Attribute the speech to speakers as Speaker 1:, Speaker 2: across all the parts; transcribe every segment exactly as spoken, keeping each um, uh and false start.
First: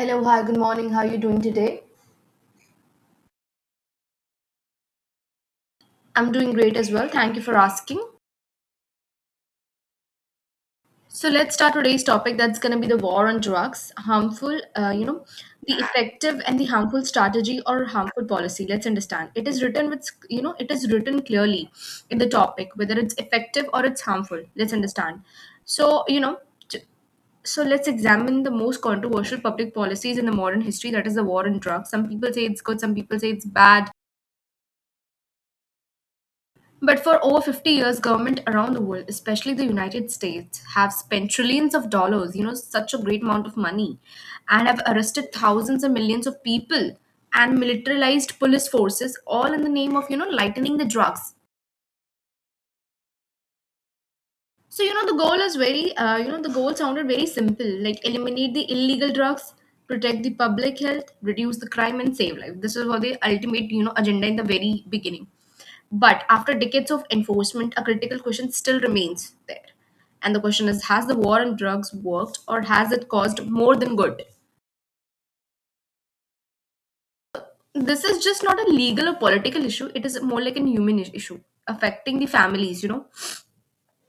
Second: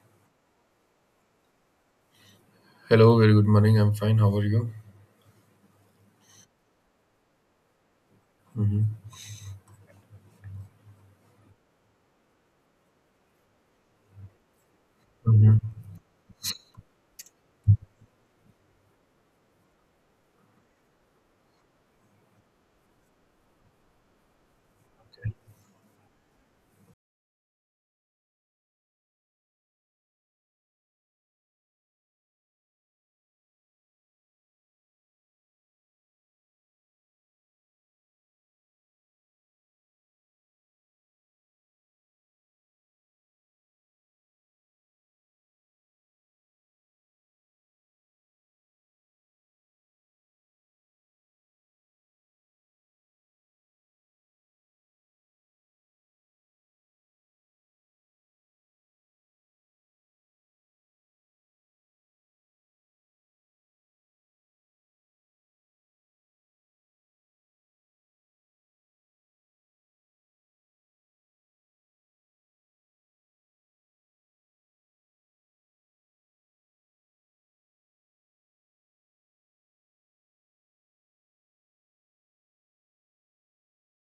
Speaker 1: Hello, hi, good morning. How are you doing today?
Speaker 2: Hello, very good morning. I'm fine. How are you?
Speaker 1: I'm doing great as well. Thank you for asking. So let's start today's topic. That's going to be the war on drugs, harmful, uh, you know, the effective and the harmful strategy or harmful policy. Let's understand. It is written with, you know, it is written clearly in the topic whether it's effective or it's harmful. Let's understand. So you know, j- so let's examine the most controversial public policies in the modern history, that is the war on drugs. Some people say it's good, some people say it's bad. But for over fifty years, government around the world, especially the United States, have spent trillions of dollars, you know, such a great amount of money, and have arrested thousands and millions of people and militarized police forces, all in the name of, you know, lightening the drugs. So you know the goal is very uh, you know The goal sounded very simple, like eliminate the illegal drugs, protect the public health, reduce the crime and save life. This is what the ultimate, you know agenda in the very beginning. But after decades of enforcement, a critical question still remains there. And the question is, has the war on drugs worked or has it caused more than good? This is just not a legal or political issue, it is more like a human is- issue affecting the families, you know,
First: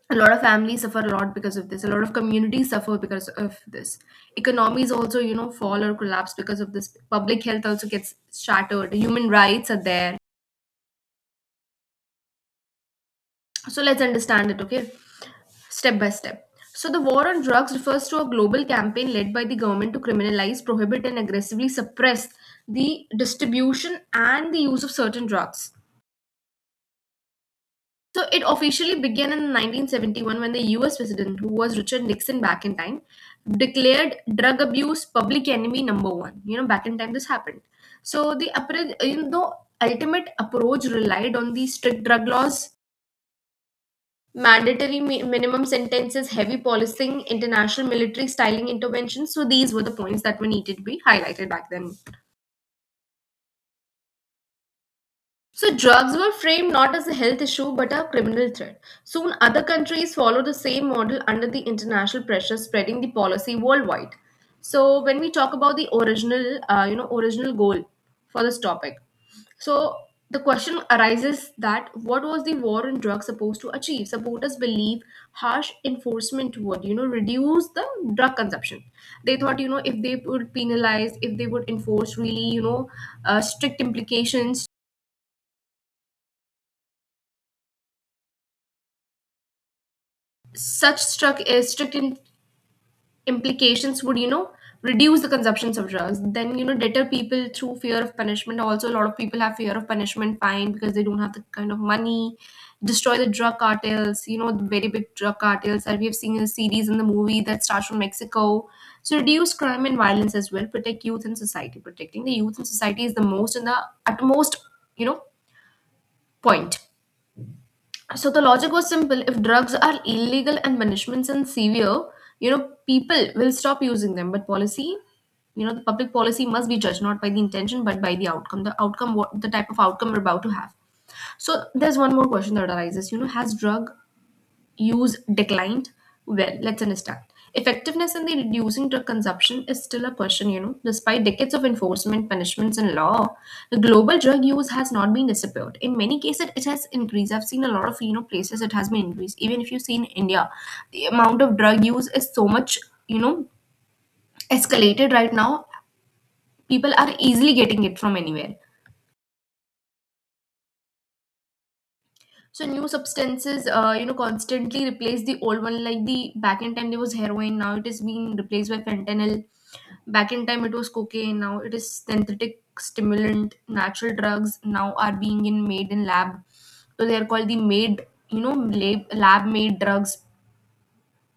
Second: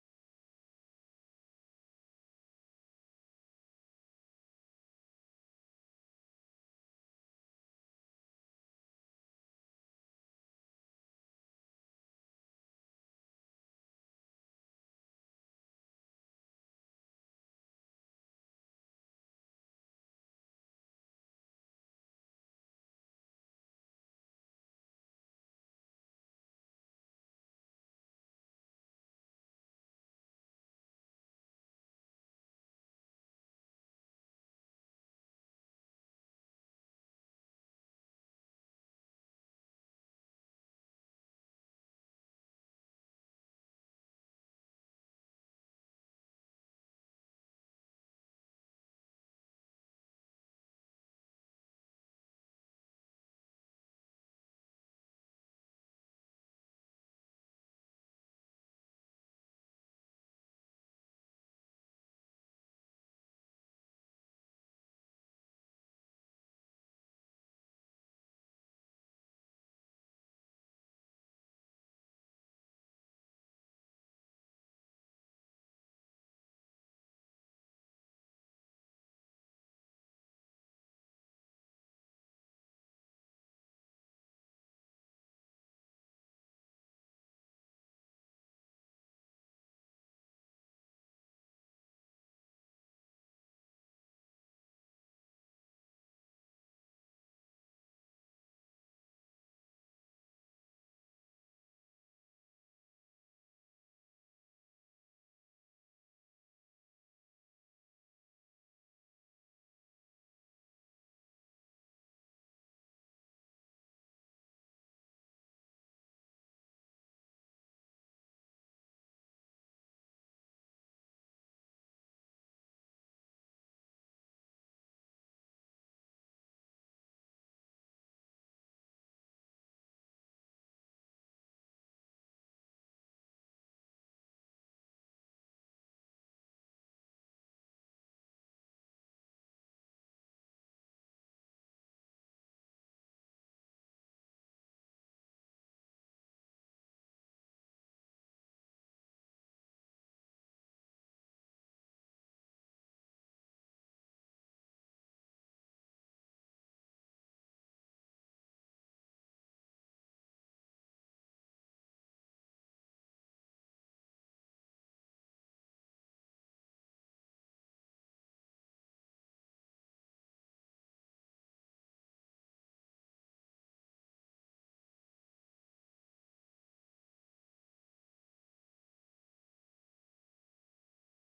Speaker 1: a lot of families suffer a lot because of this. A lot of communities suffer because of this. Economies also, you know fall or collapse because of this. Public health also gets shattered. Human rights are there. So let's understand it, okay, step by step. So the war on drugs refers to a global campaign led by the government to criminalize, prohibit and aggressively suppress the distribution and the use of certain drugs. So it officially began in nineteen seventy-one when the U S president, who was Richard Nixon back in time, declared drug abuse public enemy number one. You know, back in time this happened. So the appro- you know, ultimate approach relied on the strict drug laws, mandatory mi- minimum sentences, heavy policing, international military styling interventions. So these were the points that were needed to be highlighted back then. So drugs were framed not as a health issue but a criminal threat. Soon other countries followed the same model under the international pressure, spreading the policy worldwide. So when we talk about the original uh, you know original goal for this topic. So the question arises, that what was the war on drugs supposed to achieve? Supporters believe harsh enforcement would, you know, reduce the drug consumption. They thought, you know, if they would penalize, if they would enforce really, you know, uh, strict implications, such struck, uh, strict in- implications would, you know reduce the consumptions of drugs, then, you know deter people through fear of punishment. Also, a lot of people have fear of punishment, fine, because they don't have the kind of money. Destroy the drug cartels, you know, the very big drug cartels that we have seen in the series and the movie that starts from Mexico. So reduce crime and violence as well, protect youth and society. Protecting the youth and society is the most and the utmost, you know point. So the logic was simple. If drugs are illegal and punishments and severe, you know, people will stop using them. But policy, you know, the public policy must be judged not by the intention but by the outcome. The outcome, what the type of outcome we're about to have. So there's one more question that arises. You know, has drug use declined? Well, let's understand. Effectiveness in the reducing drug consumption is still a question, you know. Despite decades of enforcement, punishments, and law, the global drug use has not been disappeared. In many cases, it has increased. I've seen a lot of, you know places it has been increased. Even if you see in India, the amount of drug use is so much, you know, escalated right now. People are easily getting it from anywhere. So new substances, uh, you know, constantly replace the old one. Like the back in time there was heroin, now it is being replaced by fentanyl. Back in time it was cocaine, now it is synthetic stimulant. Natural drugs now are being in made in lab, so they are called the made, you know, lab lab made drugs.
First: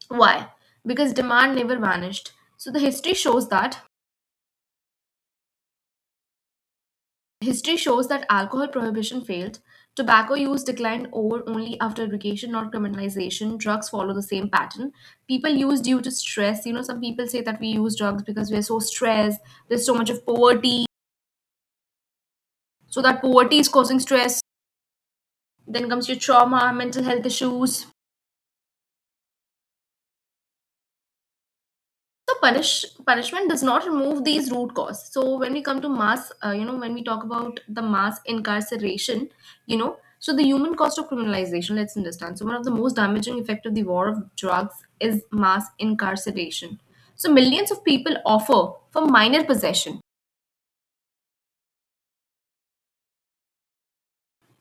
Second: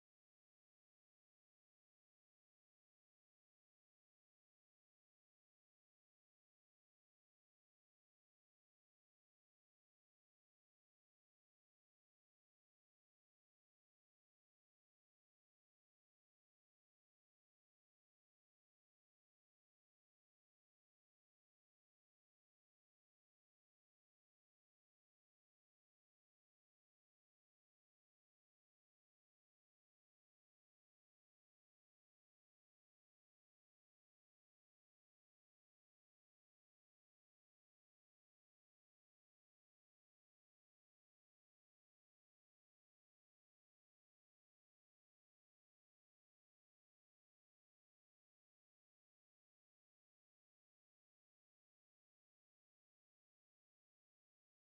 Speaker 1: Why? Because demand never vanished. So the history shows that history shows that alcohol prohibition failed, tobacco use declined over only after education, not criminalization. Drugs follow the same pattern. People use due to stress. You know, some people say that we use drugs because we're so stressed, there's so much of poverty. So that poverty is causing stress. Then comes your trauma, mental health issues. So punish punishment does not remove these root cause. So when we come to mass, uh, you know, when we talk about the mass incarceration, you know, so the human cost of criminalization. Let's understand. So one of the most damaging effect of the war of drugs is mass incarceration. So millions of people offer for minor possession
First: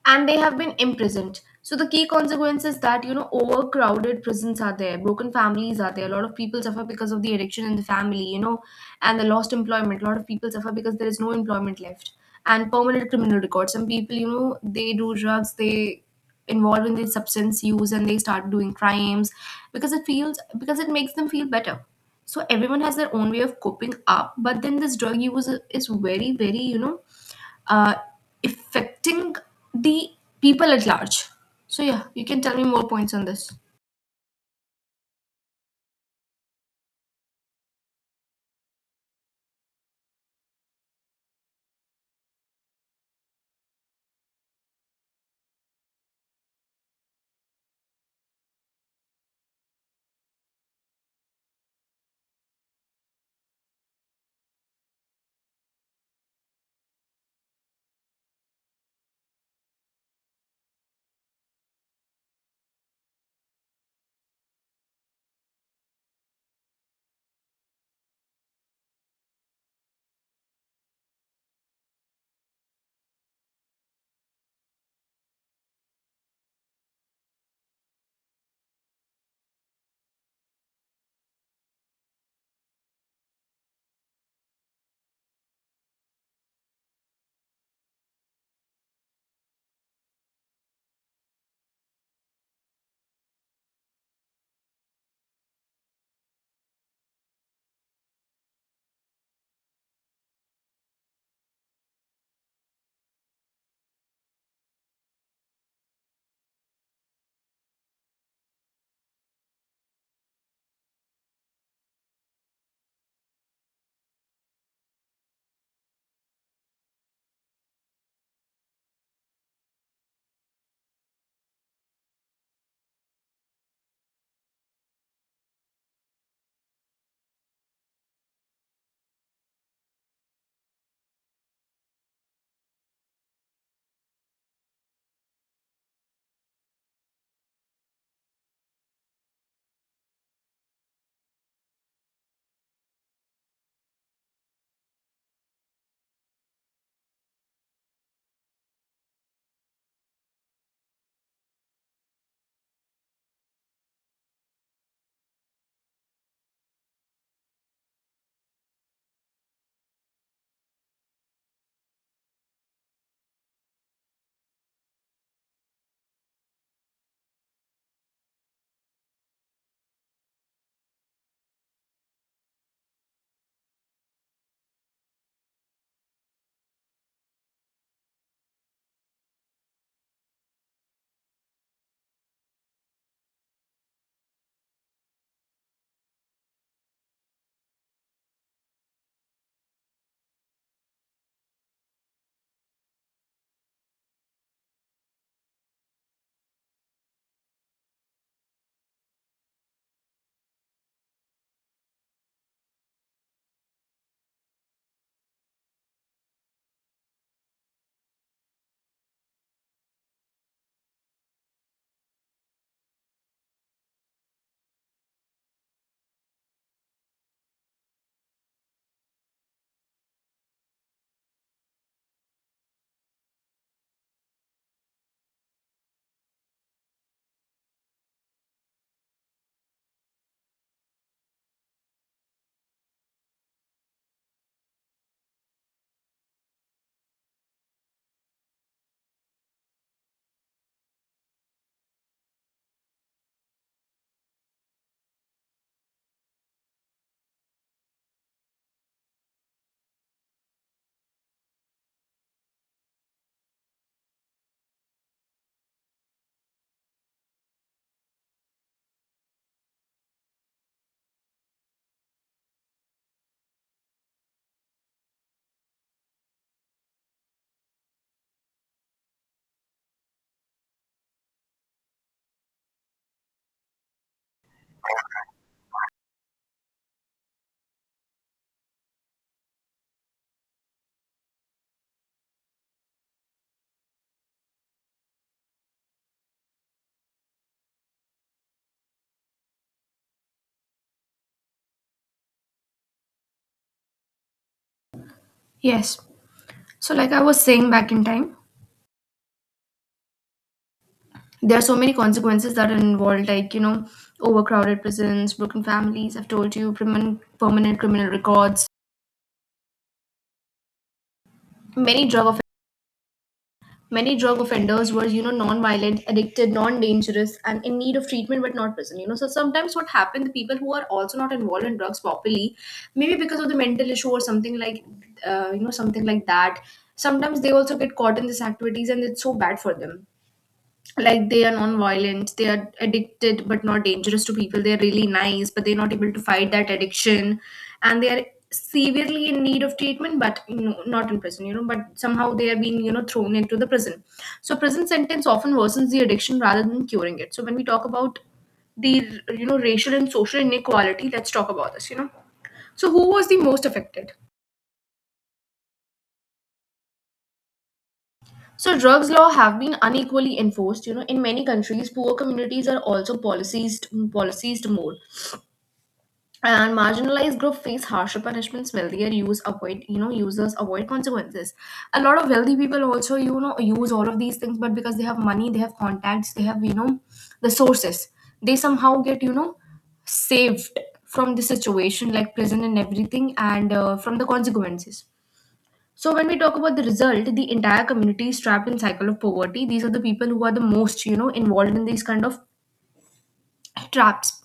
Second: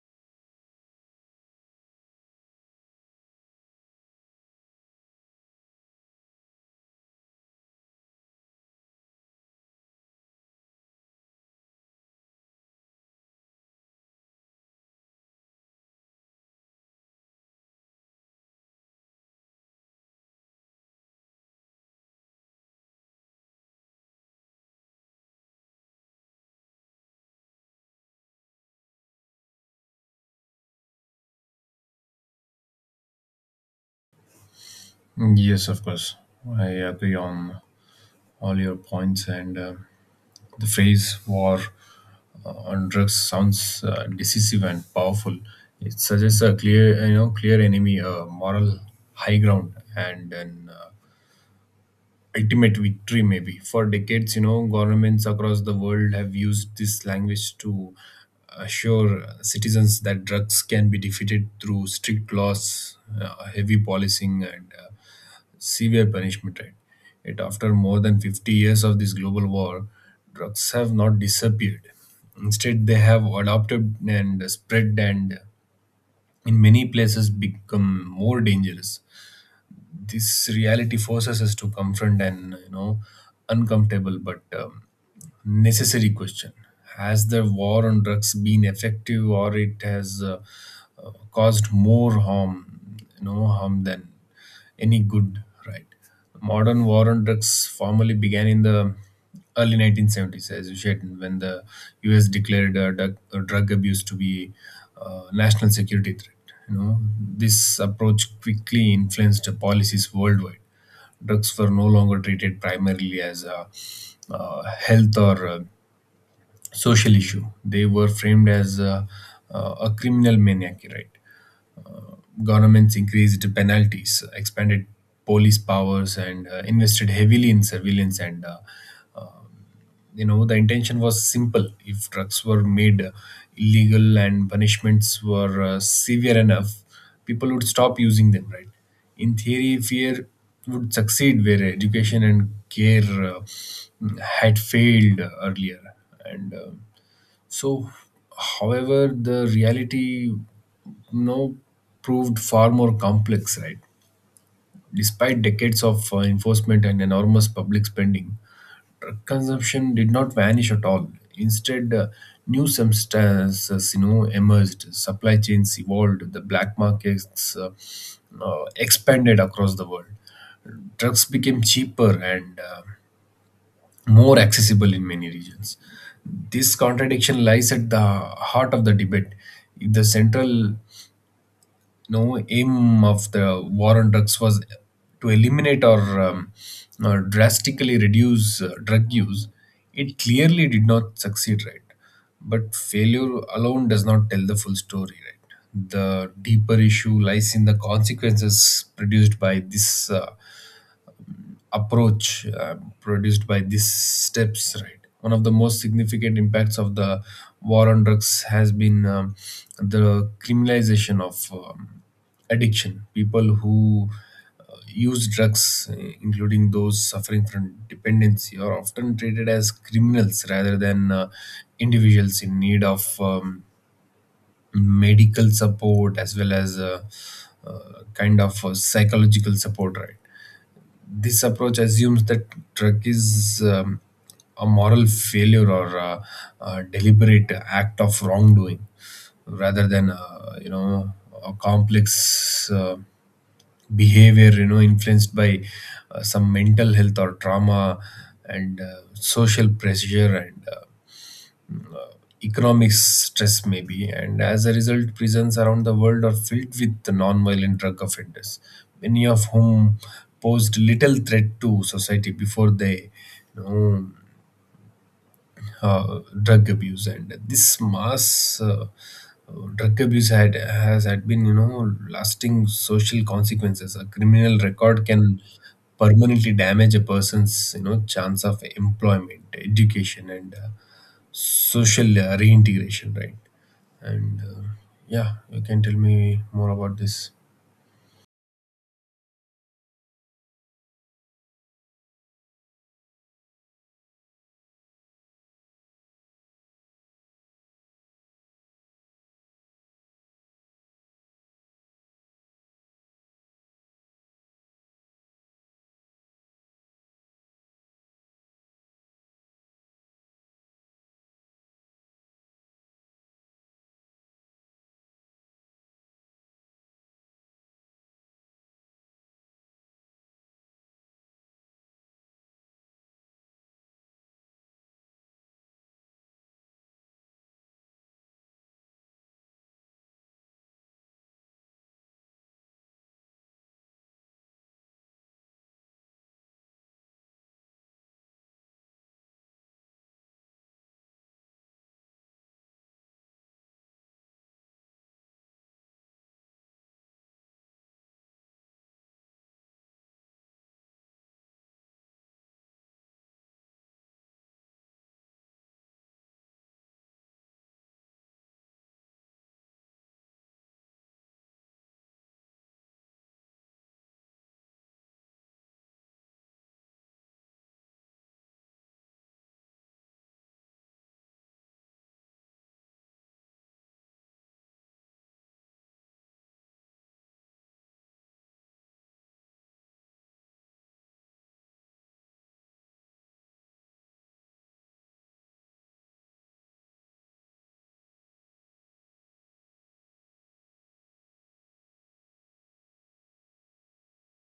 Speaker 1: and they have been imprisoned. So the key consequence is that, you know, overcrowded prisons are there, broken families are there. A lot of people suffer because of the addiction in the family, you know, and the lost employment. A lot of people suffer because there is no employment left, and permanent criminal records. Some people, you know, they do drugs, they involve in the substance use, and they start doing crimes because it feels because it makes them feel better. So everyone has their own way of coping up, but then this drug use is very, very, you know, uh, affecting the people at large. So yeah, you can tell me more points on this.
Speaker 2: Yes, of course. I agree on all your points, and uh, the phrase war uh, on drugs sounds uh, decisive and powerful. It suggests a clear, you know, clear enemy, a moral high ground, and an uh, ultimate victory, maybe. For decades, you know, governments across the world have used this language to assure citizens that drugs can be defeated through strict laws, uh, heavy policing, and uh, severe punishment, right? Yet after more than fifty years of this global war, drugs have not disappeared. Instead, they have adopted and spread and in many places become more dangerous. This reality forces us to confront an, you know, uncomfortable but um, necessary question. Has the war on drugs been effective, or it has uh, uh, caused more harm, you know, harm than any good, right? Modern war on drugs formally began in the early nineteen seventies, as you said, when the U S declared uh, drug, uh, drug abuse to be a national security threat. You know, this approach quickly influenced policies worldwide. Drugs were no longer treated primarily as a uh, health or uh, social issue. They were framed as uh, uh, a criminal maniac, right? Governments increased penalties, expanded police powers, and uh, invested heavily in surveillance. And uh, you know, the intention was simple: if drugs were made uh, illegal and punishments were uh, severe enough, people would stop using them. Right? In theory, fear would succeed where education and care uh, had failed earlier, and. Uh, so, however, the reality, you know, proved far more complex, right? Despite decades of uh, enforcement and enormous public spending, drug consumption did not vanish at all. Instead, uh, new substances, you know, emerged. Supply chains evolved. The black markets uh, uh, expanded across the world. Drugs became cheaper and uh, more accessible in many regions. This contradiction lies at the heart of the debate. If the central, you know, aim of the war on drugs was to eliminate or, um, or drastically reduce uh, drug use, it clearly did not succeed, right? But failure alone does not tell the full story, right? The deeper issue lies in the consequences produced by this. Uh, approach uh, produced by these steps. Right, one of the most significant impacts of the war on drugs has been um, the criminalization of um, addiction. People who uh, use drugs, uh, including those suffering from dependency, are often treated as criminals rather than uh, individuals in need of um, medical support as well as uh, uh, kind of uh, psychological support. Right, this approach assumes that truck is um, a moral failure or a, a deliberate act of wrongdoing, rather than, uh, you know, a complex uh, behavior, you know, influenced by uh, some mental health or trauma and uh, social pressure and uh, uh, economic stress maybe. And as a result, prisons around the world are filled with the non-violent drug offenders, many of whom posed little threat to society before they, you know, uh, drug abuse. And this mass uh, uh, drug abuse had has had been, you know, lasting social consequences. A criminal record can permanently damage a person's, you know, chance of employment, education, and uh, social uh, reintegration, right? And uh, yeah, you can tell me more about this.
Speaker 1: Yes. So, like I was saying back in time, there are so many consequences that are involved, like, you know, overcrowded prisons, broken families, I've told you, permanent, permanent criminal records, many drug many drug offenders were, you know, non-violent, addicted, non-dangerous, and in need of treatment but not prison. You know, so sometimes what happened, the people who are also not involved in drugs properly, maybe because of the mental issue or something like, uh, you know, something like that. Sometimes they also get caught in these activities, and it's so bad for them, like they are non-violent, they are addicted but not dangerous to people, they are really nice but they're not able to fight that addiction. And they are severely in need of treatment but, you know, not in prison, you know, but somehow they are being, you know thrown into the prison. So prison sentence often worsens the addiction rather than curing it. So when we talk about the, you know, racial and social inequality, let's talk about this, you know, so who was the most affected. So drugs law have been unequally enforced, you know, in many countries poor communities are also policed, policed more, and marginalized group face harsher punishments. Wealthier use avoid, you know users avoid consequences. A lot of wealthy people also, you know, use all of these things, but because they have money, they have contacts, they have, you know the sources, they somehow get, you know saved from the situation like prison and everything, and uh, from the consequences. So when we talk about the result, the entire community is trapped in cycle of poverty. These are the people who are the most, you know involved in these kind of traps,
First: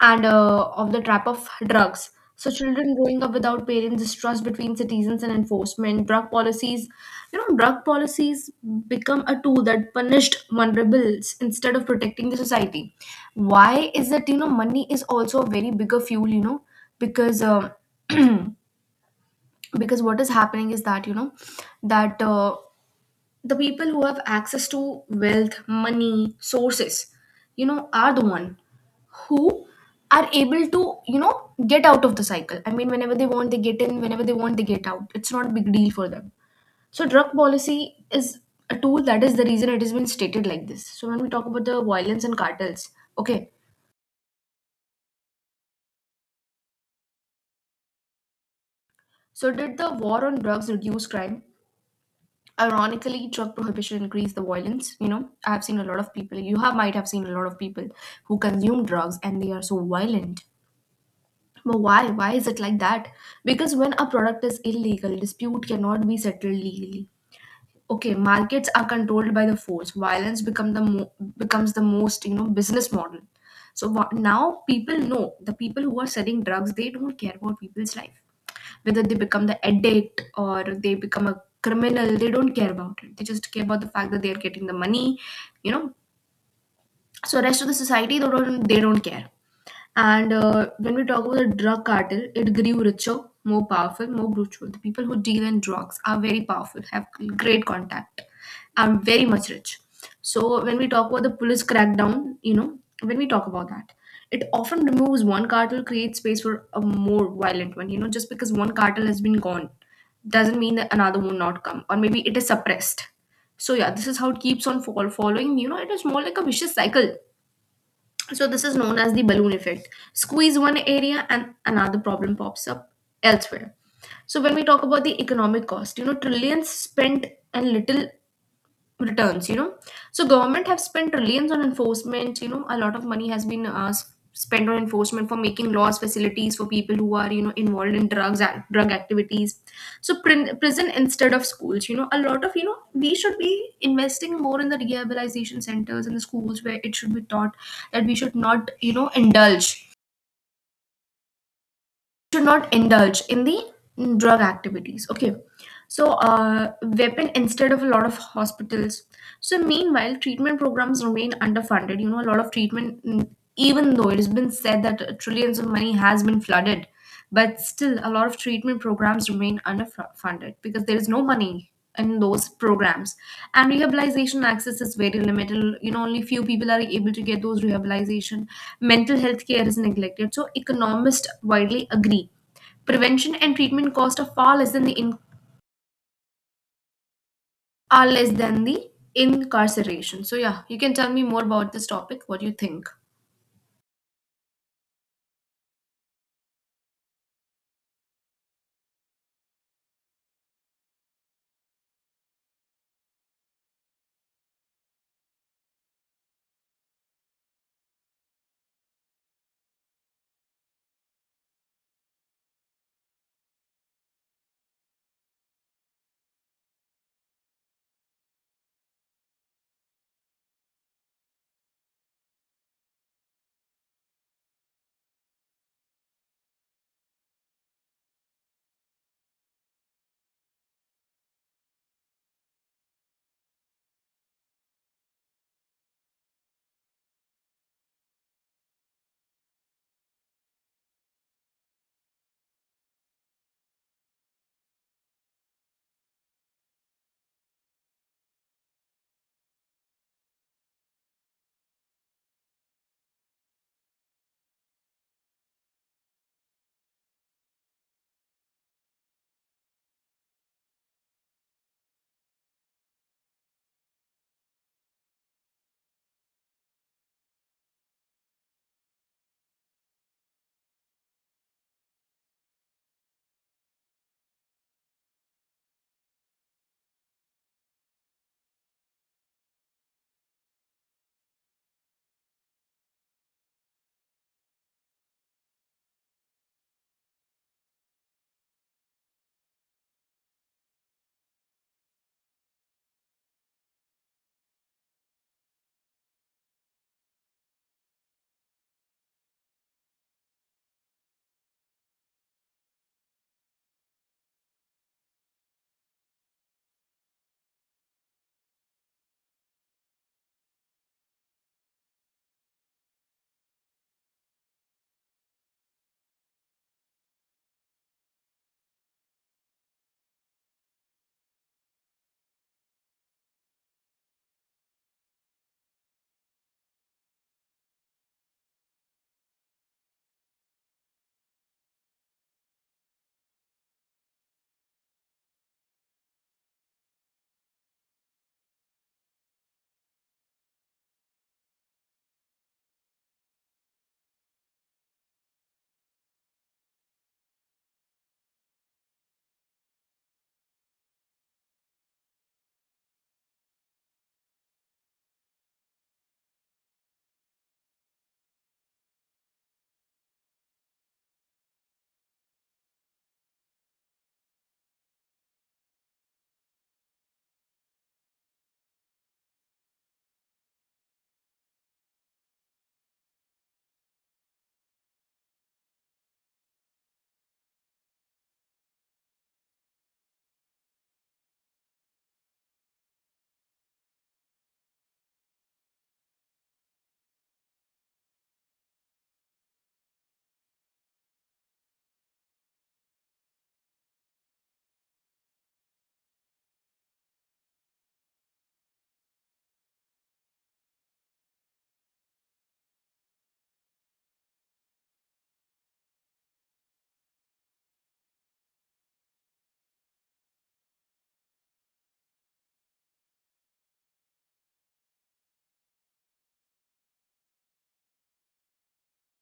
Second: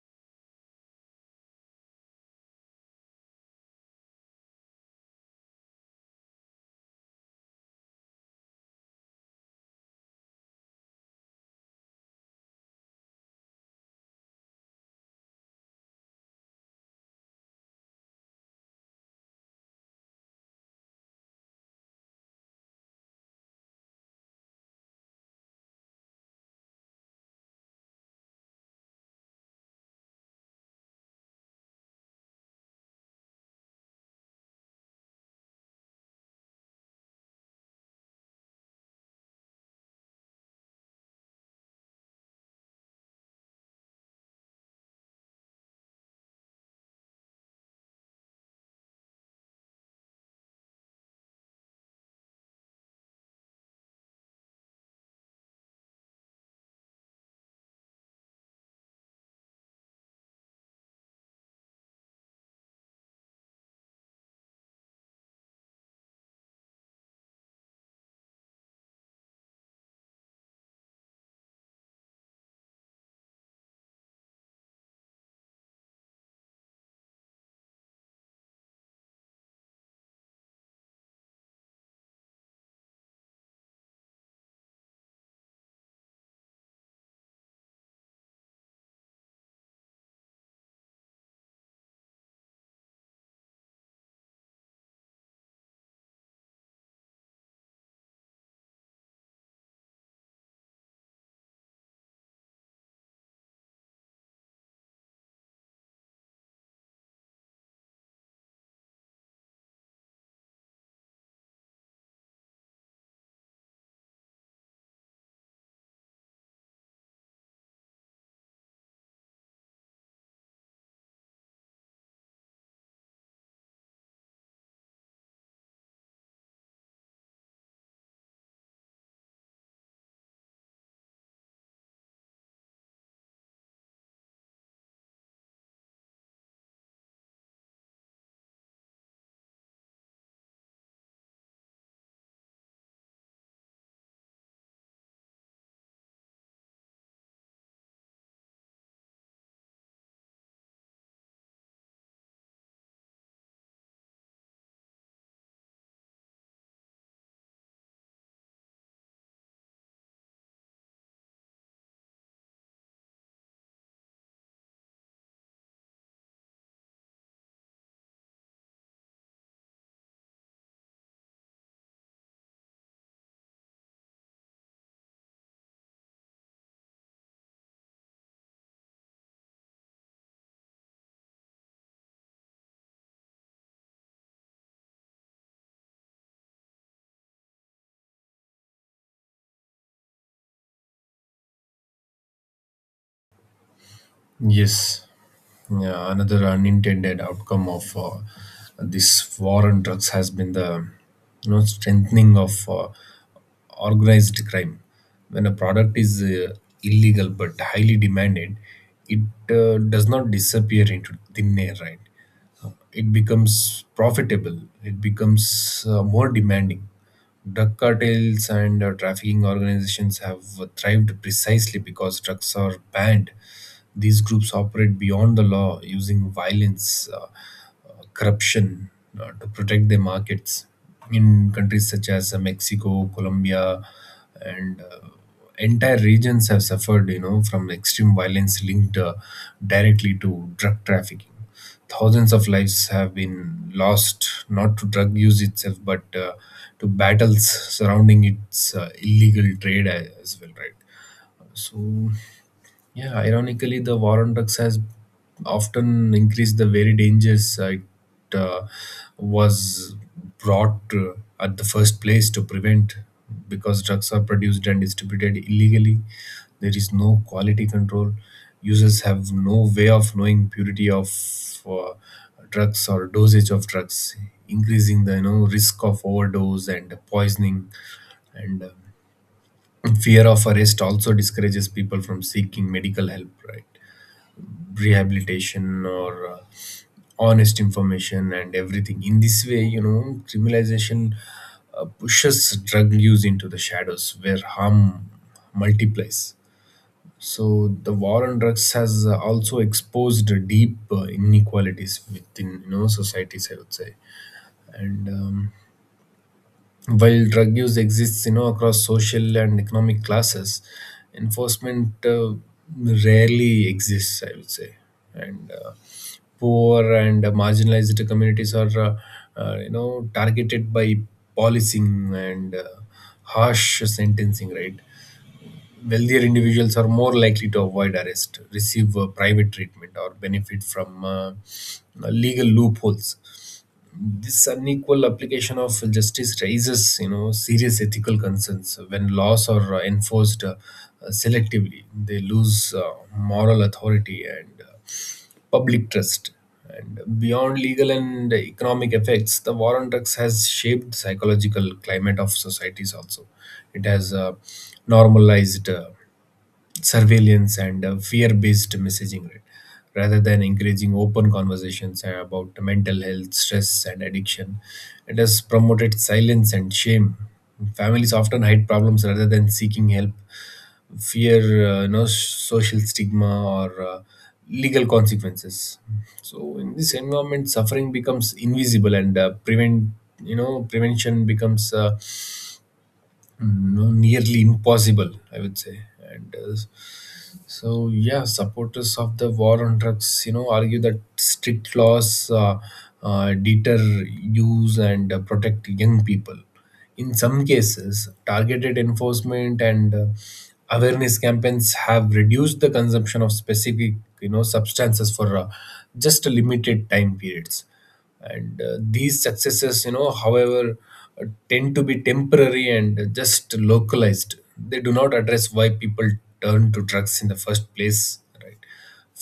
Speaker 1: and uh, of the trap of drugs. So children growing up without parents, distrust between citizens and enforcement, drug policies, you know, drug policies become a tool that punished vulnerables instead of protecting the society. Why is that? You know, money is also a very bigger fuel. You know, because um, because what is happening is that, you know, that. Uh, the people who have access to wealth, money, sources, you know, are the one who are able to, you know get out of the cycle. I mean, whenever they want they get in, whenever they want they get out. It's not a big deal for them. So drug policy is a tool, that is the reason it has been stated like this. So when we talk about the violence and cartels, okay, so did the war on drugs reduce crime? Ironically, drug prohibition increased the violence. You know, I've seen a lot of people. You have might have seen a lot of people who consume drugs and they are so violent. But why? Why is it like that? Because when a product is illegal, dispute cannot be settled legally. Okay, markets are controlled by the force. Violence become the mo- becomes the most, you know business model. So wha- now people know the people who are selling drugs, they don't care about people's life, whether they become the addict, or they become a criminal. They don't care about it. They just care about the fact that they are getting the money, you know. So rest of the society, they don't, they don't care. And uh, when we talk about the drug cartel, it grew richer, more powerful, more brutal. The people who deal in drugs are very powerful, have great contact, are very much rich. So when we talk about the police crackdown, you know, when we talk about that, it often removes one cartel, creates space for a more violent one. You know, just because one cartel has been gone doesn't mean that another will not come, or maybe it is suppressed. So yeah, this is how it keeps on fall following. You know, it is more like a vicious cycle. So this is known as the balloon effect. Squeeze one area and another problem pops up elsewhere. So when we talk about the economic cost, you know, trillions spent and little returns, you know. So government have spent trillions on enforcement. You know, a lot of money has been uh, s- spent on enforcement, for making laws, facilities for people who are, you know, involved in drugs ac- drug activities. So prin- prison instead of schools. You know, a lot of, you know, we should be investing more in the rehabilitation centers and the schools, where it should be taught that we should not, you know, indulge, should not indulge in the drug activities, okay. So uh, weapon instead of a lot of hospitals. So meanwhile treatment programs remain underfunded. You know, a lot of treatment mm, even though it has been said that uh, trillions of money has been flooded, but still a lot of treatment programs remain underfunded because there is no money in those programs. And rehabilitation access is very limited. You know, only few people are able to get those rehabilitation. Mental health care is neglected. So economists widely agree prevention and treatment cost are far less than the in- are less than the incarceration. So yeah, you can tell me more about this topic. What do you think?
Speaker 2: Yes, yeah, another unintended outcome of uh, this war on drugs has been the, you know, strengthening of uh, organized crime. When a product is uh, illegal but highly demanded, it uh, does not disappear into thin air, right? It becomes profitable, it becomes uh, more demanding. Drug cartels and uh, trafficking organizations have thrived precisely because drugs are banned. These groups operate beyond the law, using violence, uh, uh, corruption, uh, to protect their markets. In countries such as uh, Mexico, Colombia, and uh, entire regions have suffered, you know, from extreme violence linked uh, directly to drug trafficking. Thousands of lives have been lost, not to drug use itself, but uh, to battles surrounding its uh, illegal trade uh, as well, right? So yeah, ironically, the war on drugs has often increased the very dangers uh, it uh, was brought uh, at the first place to prevent. Because drugs are produced and distributed illegally, there is no quality control. Users have no way of knowing purity of uh, drugs or dosage of drugs, increasing the, you know, risk of overdose and poisoning. And um fear of arrest also discourages people from seeking medical help, right? Rehabilitation or uh, honest information and everything. In this way, you know, criminalization uh, pushes drug use into the shadows where harm multiplies. So the war on drugs has uh, also exposed deep uh, inequalities within, you know, societies, I would say. And um, while drug use exists, you know, across social and economic classes, enforcement uh, rarely exists, I would say. And uh, poor and marginalized communities are, uh, uh, you know, targeted by policing and uh, harsh sentencing. Right, wealthier individuals are more likely to avoid arrest, receive uh, private treatment, or benefit from uh, legal loopholes. This unequal application of justice raises, you know, serious ethical concerns. When laws are uh, enforced uh, uh, selectively, they lose uh, moral authority and uh, public trust. And beyond legal and economic effects, the war on drugs has shaped the psychological climate of societies also. It has uh, normalized uh, surveillance and uh, fear-based messaging, right? Rather than encouraging open conversations uh, about mental health, stress, and addiction, it has promoted silence and shame. Families often hide problems rather than seeking help, fear, uh, no social stigma or uh, legal consequences. So in this environment, suffering becomes invisible and uh, prevent you know, prevention becomes uh, no nearly impossible, I would say. And uh, so yeah, supporters of the war on drugs, you know, argue that strict laws uh, uh, deter use and uh, protect young people. In some cases, targeted enforcement and uh, awareness campaigns have reduced the consumption of specific, you know, substances for uh, just a limited time periods. And uh, these successes, you know, however, uh, tend to be temporary and just localized. They do not address why people turn to drugs in the first place, right?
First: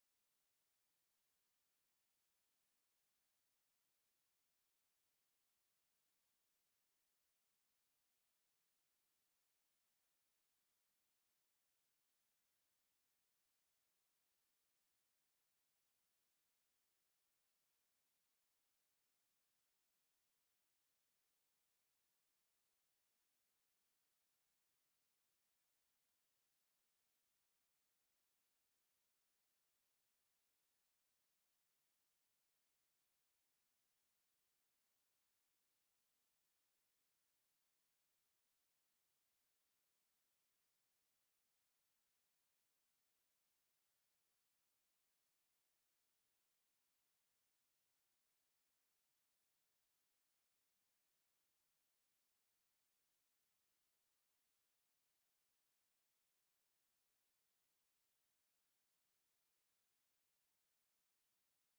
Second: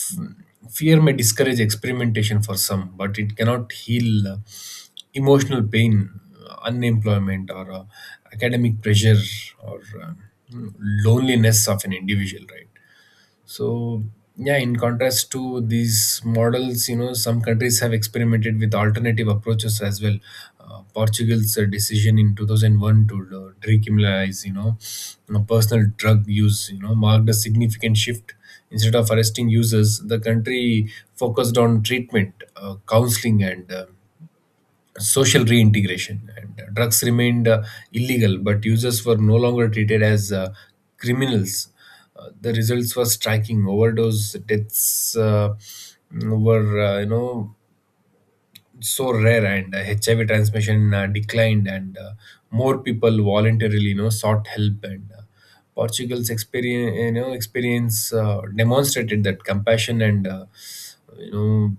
Speaker 2: F- fear may discourage experimentation for some, but it cannot heal uh, emotional pain, uh, unemployment, or uh, academic pressure, or uh, loneliness of an individual, right? So, yeah, in contrast to these models, you know, some countries have experimented with alternative approaches as well. Uh, Portugal's uh, decision in two thousand one to uh, decriminalize, you know, you know, personal drug use, you know, marked a significant shift. Instead of arresting users, the country focused on treatment, uh, counseling, and uh, social reintegration. And uh, drugs remained uh, illegal, but users were no longer treated as uh, criminals. Uh, the results were striking. Overdose deaths uh, were, uh, you know, so rare, and uh, H I V transmission uh, declined, and uh, more people voluntarily, you know, sought help. And uh, Portugal's experience, you know, experience uh, demonstrated that compassion and uh, you know,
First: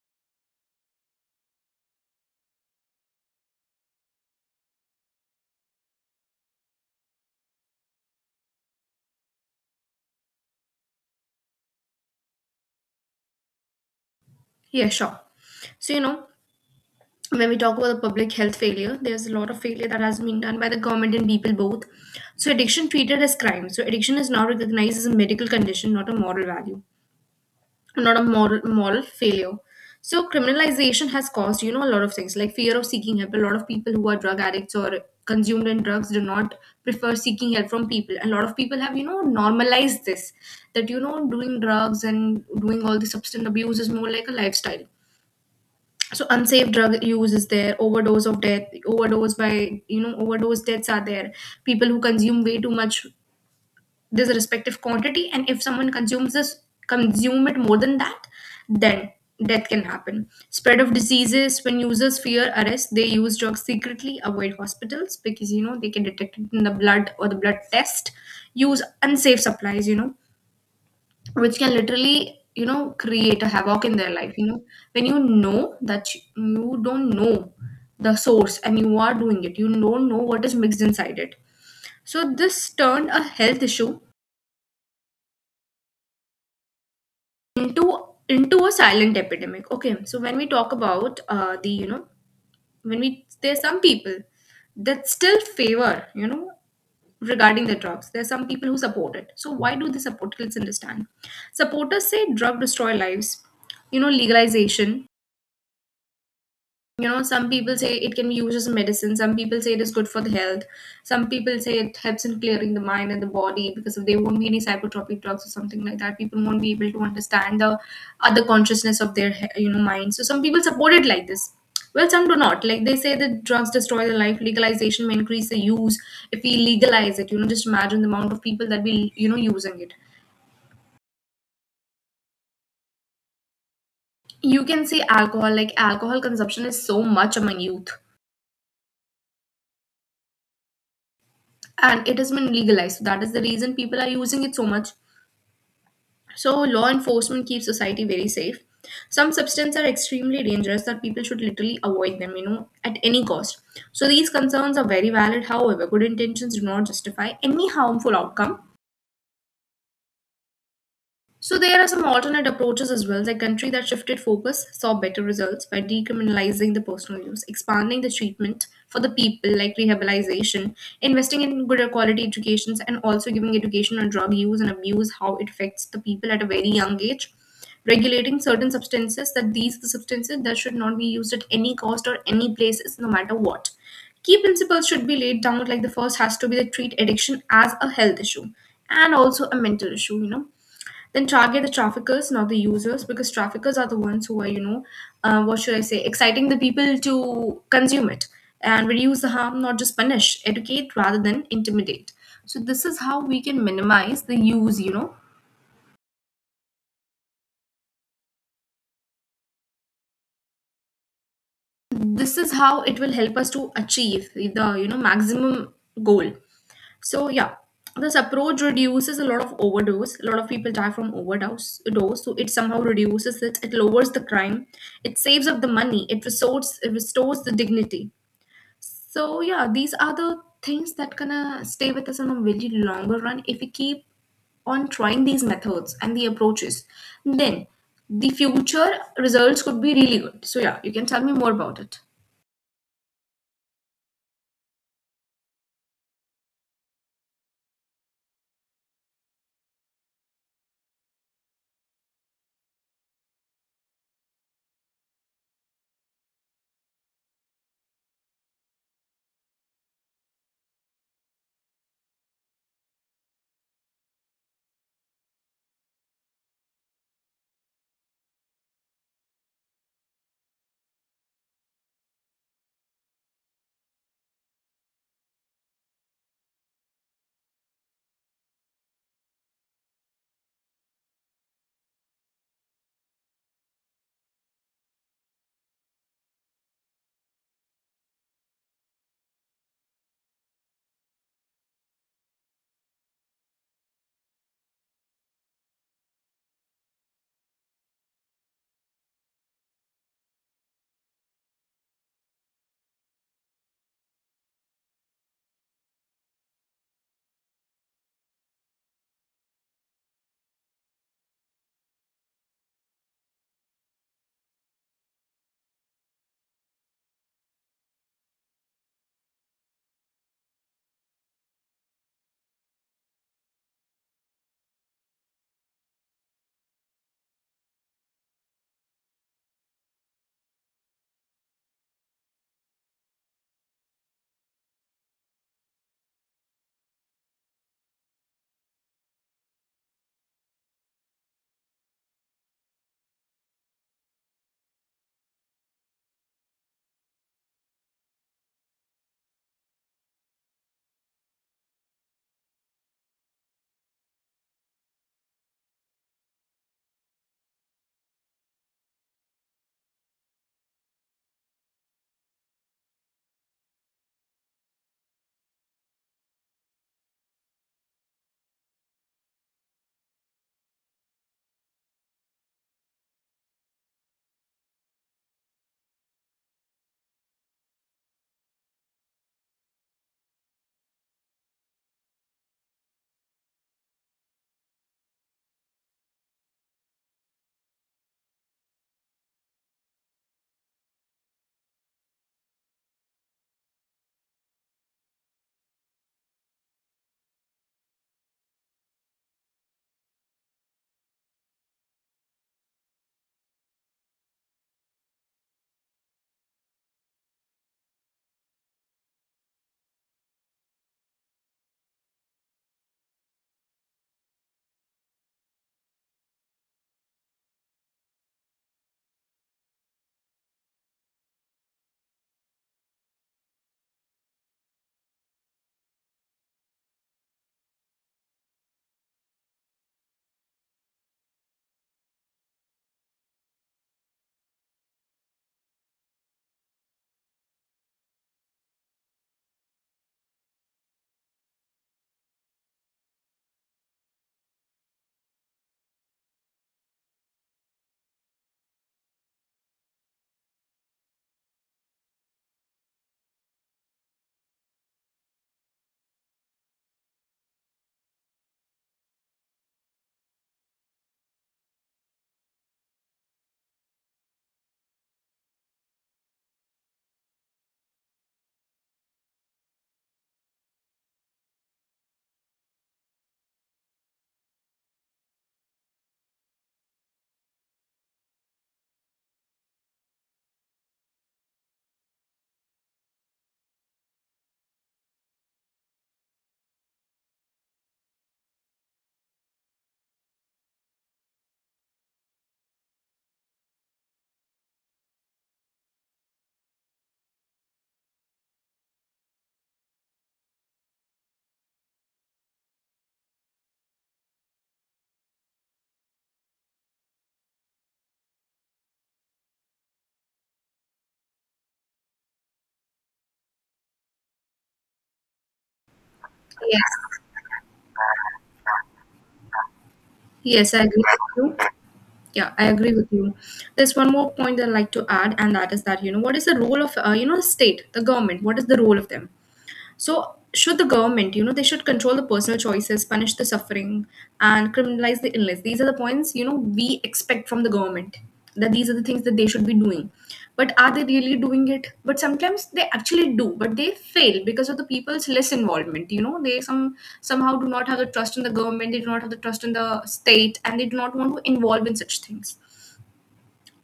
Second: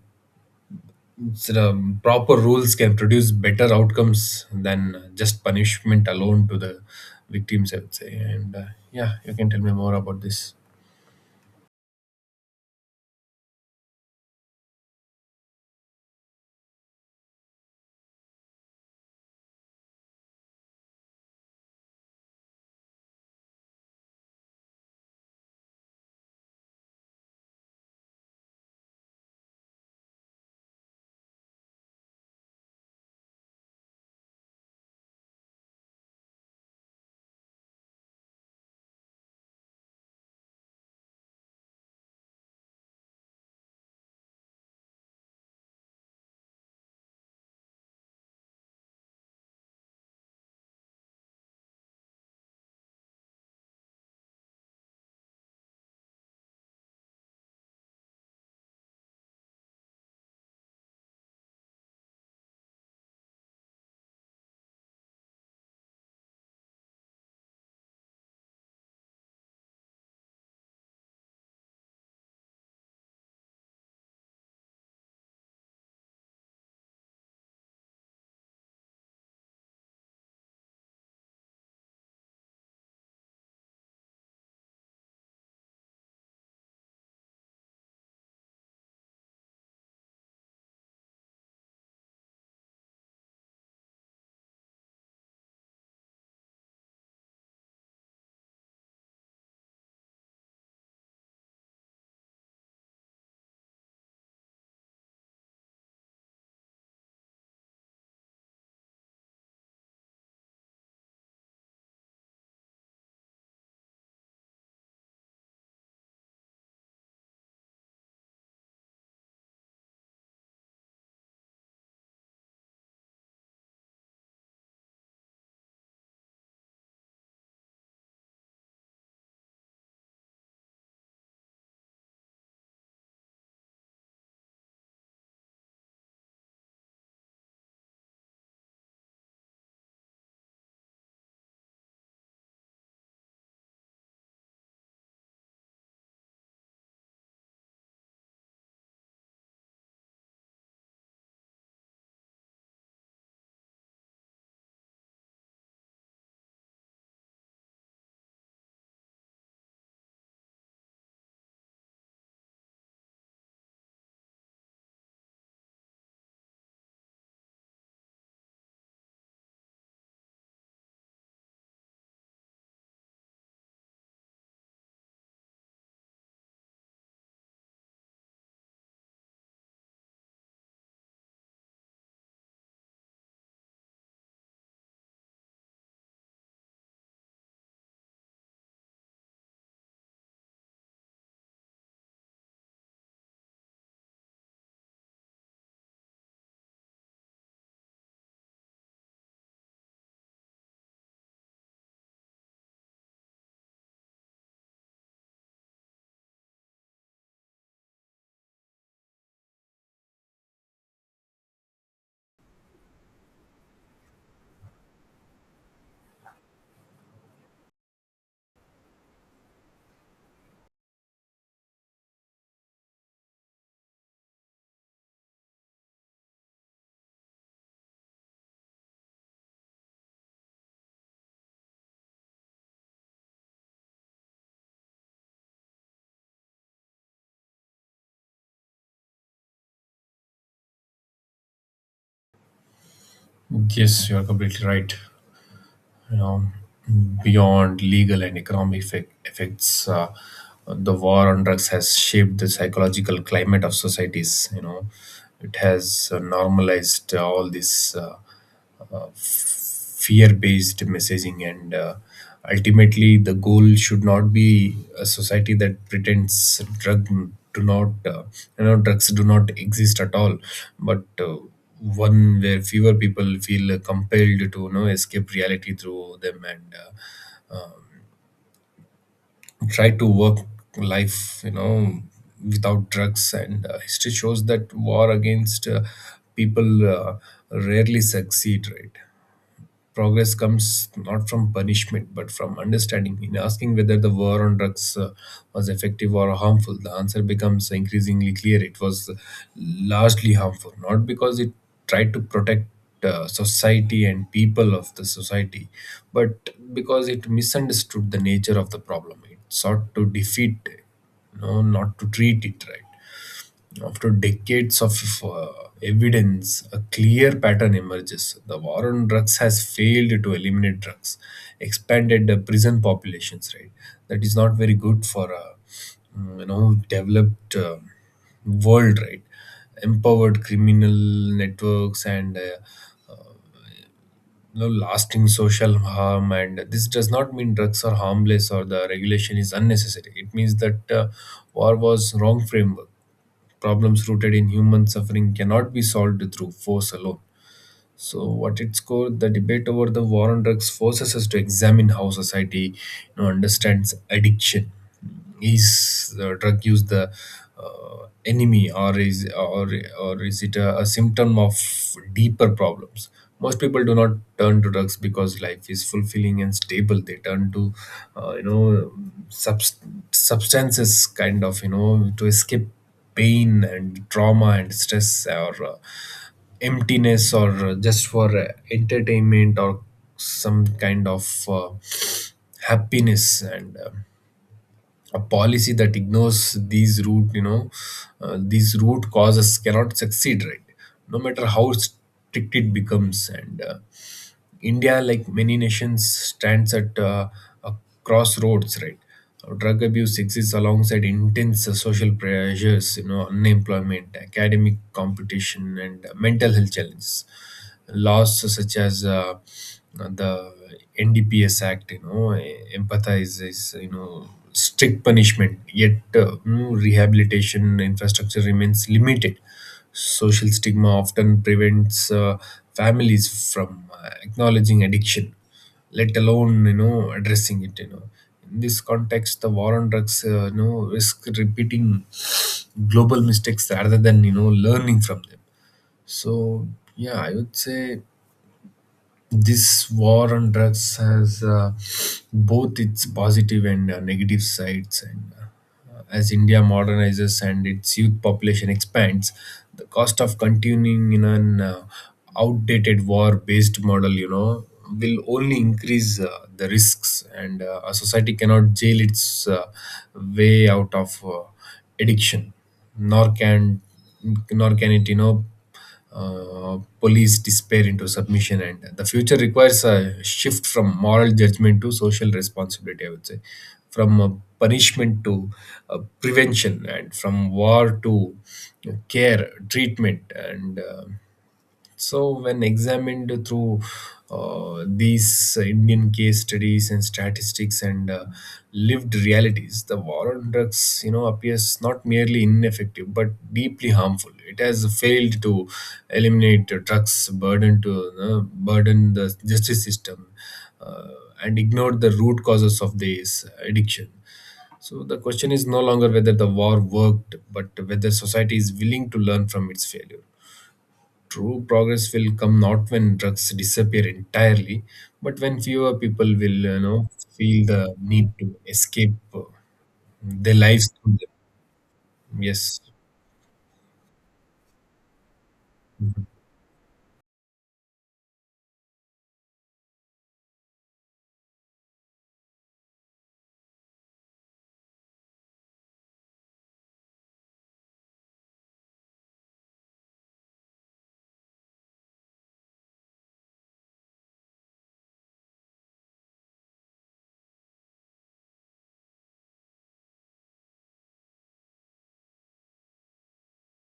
Speaker 2: so, um, proper rules can produce better outcomes than just punishment alone to the victims, I would say. And uh, yeah, you can tell me more about this.
Speaker 1: Yeah, sure. So you know, when we talk about the public health failure, there's a lot of failure that has been done by the government and people both. So addiction treated as crime. So addiction is now recognized as a medical condition, not a moral value, not a moral moral failure. So criminalization has caused, you know, a lot of things like fear of seeking help. A lot of people who are drug addicts or consumed in drugs do not prefer seeking help from people. A lot of people have, you know, normalized this, that you know doing drugs and doing all the substance abuse is more like a lifestyle. So unsafe drug use is there. Overdose of death, overdose by, you know, overdose deaths are there. People who consume way too much this respective quantity, and if someone consumes this, consume it more than that, then death can happen. Spread of diseases: when users fear arrest, they use drugs secretly, avoid hospitals because you know they can detect it in the blood, or the blood test. Use unsafe supplies, you know, which can literally, you know, create a havoc in their life, you know. When you know that sh- you don't know the source and you are doing it, you don't know what is mixed inside it. So this turned a health issue into into a silent epidemic, okay. So when we talk about uh, the, you know, when we, there's some people that still favor, you know, regarding the drugs, there's some people who support it. So why do they support it? Let's understand. Supporters say drug destroy lives, you know, legalization, you know. Some people say it can be used as a medicine, some people say it is good for the health, some people say it helps in clearing the mind and the body, because if there won't be any psychotropic drugs or something like that, people won't be able to understand the other consciousness of their he- you know mind. So some people support it like this. Well, some do not, like they say that drugs destroy the life, legalization may increase the use. If we legalize it, you know, just imagine the amount of people that will, you know, using it. You can see alcohol, like alcohol consumption is so much among youth, and it has been legalized. So that is the reason people are using it so much. So law enforcement keeps society very safe. Some substances are extremely dangerous that people should literally avoid them, you know, at any cost. So these concerns are very valid. However, good intentions do not justify any harmful outcome. So there are some alternate approaches as well. The country that shifted focus saw better results by decriminalizing the personal use, expanding the treatment for the people like rehabilitation, investing in good quality educations, and also giving education on drug use and abuse, how it affects the people at a very young age, regulating certain substances, that these are the substances that should not be used at any cost or any places, no matter what. Key principles should be laid down, like the first has to be to treat addiction as a health issue and also a mental issue, you know. Then target the traffickers, not the users, because traffickers are the ones who are, you know, uh, what should I say, exciting the people to consume it. And reduce the harm, not just punish. Educate rather than intimidate. So this is how we can minimize the use, you know. This is how it will help us to achieve the, you know, maximum goal. So yeah, this approach reduces a lot of overdose. A lot of people die from overdose. Dose, so it somehow reduces it. It lowers the crime. It saves up the money. It restores. It restores the dignity. So yeah, these are the things that gonna stay with us on a very longer run, if we keep on trying these methods and the approaches. Then the future results could be really good. So yeah, you can tell me more about it.
Speaker 2: Yes, you are completely right. You know, beyond legal and economic effect, effects, uh, the war on drugs has shaped the psychological climate of societies. You know, it has uh, normalized all these Uh, fear based messaging. And uh, ultimately, the goal should not be a society that pretends drug do not uh, you know, drugs do not exist at all, but uh, one where fewer people feel compelled to, you know, escape reality through them and uh, try to work life, you know, without drugs. And uh, history shows that war against uh, people uh, rarely succeed, right? Progress comes not from punishment, but from understanding. In asking whether the war on drugs uh, was effective or harmful, the answer becomes increasingly clear. It was largely harmful, not because it tried to protect uh, society and people of the society, but because it misunderstood the nature of the problem. It sought to defeat, no, not to treat it, right? After decades of uh, evidence, a clear pattern emerges. The war on drugs has failed to eliminate drugs, expanded the prison populations. Right, that is not very good for a mm, you know, developed uh, world. Right, empowered criminal networks and uh, you know, lasting social harm. And this does not mean drugs are harmless or the regulation is unnecessary. It means that uh, war was wrong framework. Problems rooted in human suffering cannot be solved through force alone. So, at its core, the debate over the war on drugs forces us to examine how society, you know, understands addiction. Is uh, drug use the uh, enemy, or is or or is it a, a symptom of deeper problems? Most people do not turn to drugs because life is fulfilling and stable. They turn to, uh, you know, subst- substances kind of, you know, to escape pain and trauma and stress, or uh, emptiness, or uh, just for uh, entertainment or some kind of uh, happiness. And uh, a policy that ignores these root you know uh, these root causes cannot succeed, right? No mater how strict it becomes. And uh, India, like many nations, stands at uh, a crossroads, right? Uh, Drug abuse exists alongside intense uh, social pressures, you know, unemployment, academic competition, and uh, mental health challenges. Laws such as uh, the N D P S Act, you know, empathize is, you know, strict punishment, yet uh, you know, rehabilitation infrastructure remains limited. Social stigma often prevents uh, families from uh, acknowledging addiction, let alone, you know, addressing it. You know, in this context, the war on drugs, uh, you know, risk repeating global mistakes rather than, you know, learning from them. So yeah, I would say this war on drugs has uh, both its positive and uh, negative sides. And uh, as India modernizes and its youth population expands, the cost of continuing in an uh, outdated war based model, you know, will only increase uh, the risks. And uh, a society cannot jail its uh, way out of uh, addiction, nor can nor can it, you know, uh, police despair into submission. And the future requires a shift from moral judgment to social responsibility, I would say, from uh, punishment to uh, prevention, and from war to uh, care, treatment, and uh, so, when examined through uh, these Indian case studies and statistics and uh, lived realities, the war on drugs, you know, appears not merely ineffective but deeply harmful. It has failed to eliminate the drugs, burden to uh, burden the justice system, uh, and ignored the root causes of this addiction. So the question is no longer whether the war worked, but whether society is willing to learn from its failure. True progress will come not when drugs disappear entirely, but when fewer people will, you
Speaker 1: Yes.
Speaker 2: know, feel the need to escape uh, their
Speaker 1: Yes, I
Speaker 2: lives
Speaker 1: agree
Speaker 2: through
Speaker 1: with you.
Speaker 2: them.
Speaker 1: Yeah, I
Speaker 2: Yes.
Speaker 1: agree with you. There's one more point that I'd like to add, and that is that, you know, what is the role of, uh, you know, state, the government? What is the role of them? So should the government, you know, they should control the personal choices, punish the suffering, and criminalize the illness. These are the points, you know, we expect from the government, that these are the things that they should be doing. But are they really doing it? But sometimes they actually do, but they fail because of the people's less involvement. You know, they some somehow do not have the trust in the government, they do not have the trust in the state, and they do not want to involve in such things.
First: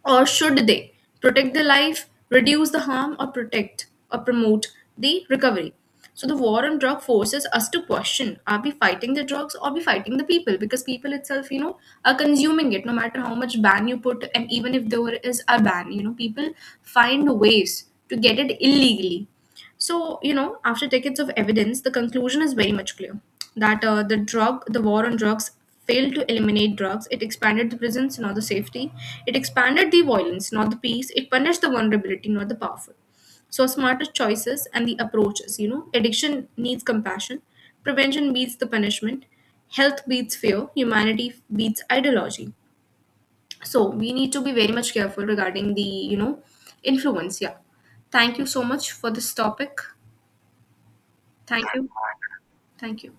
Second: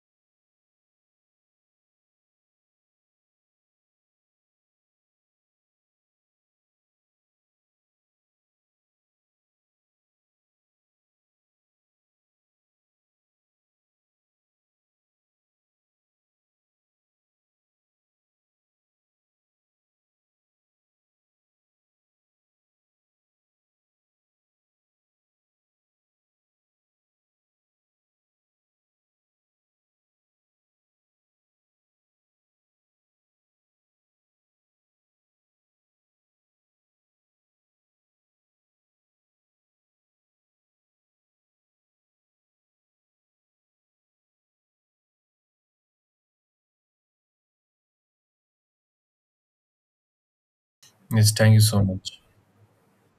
Speaker 1: Or should they protect the life, reduce the harm, or protect, or promote the recovery? So the war on drug forces us to question, are we fighting the drugs, or we fighting the people? Because people itself, you know, are consuming it, no matter how much ban you put. And even if there is a ban, you know, people find ways to get it illegally. So, you know, after decades of evidence, the conclusion is very much clear, that uh, the drug, the war on drugs, failed to eliminate drugs. It expanded the prisons, not the safety. It expanded the violence, not the peace. It punished the vulnerability, not the powerful. So, smarter choices and the approaches, you know, addiction needs compassion, prevention beats the punishment, health beats fear, humanity beats ideology. So, we need to be very much careful regarding the, you know, influence. Yeah. Thank you so much for this topic.
Speaker 2: Yes, thank you
Speaker 1: Thank
Speaker 2: so
Speaker 1: you.
Speaker 2: much.
Speaker 1: Thank you.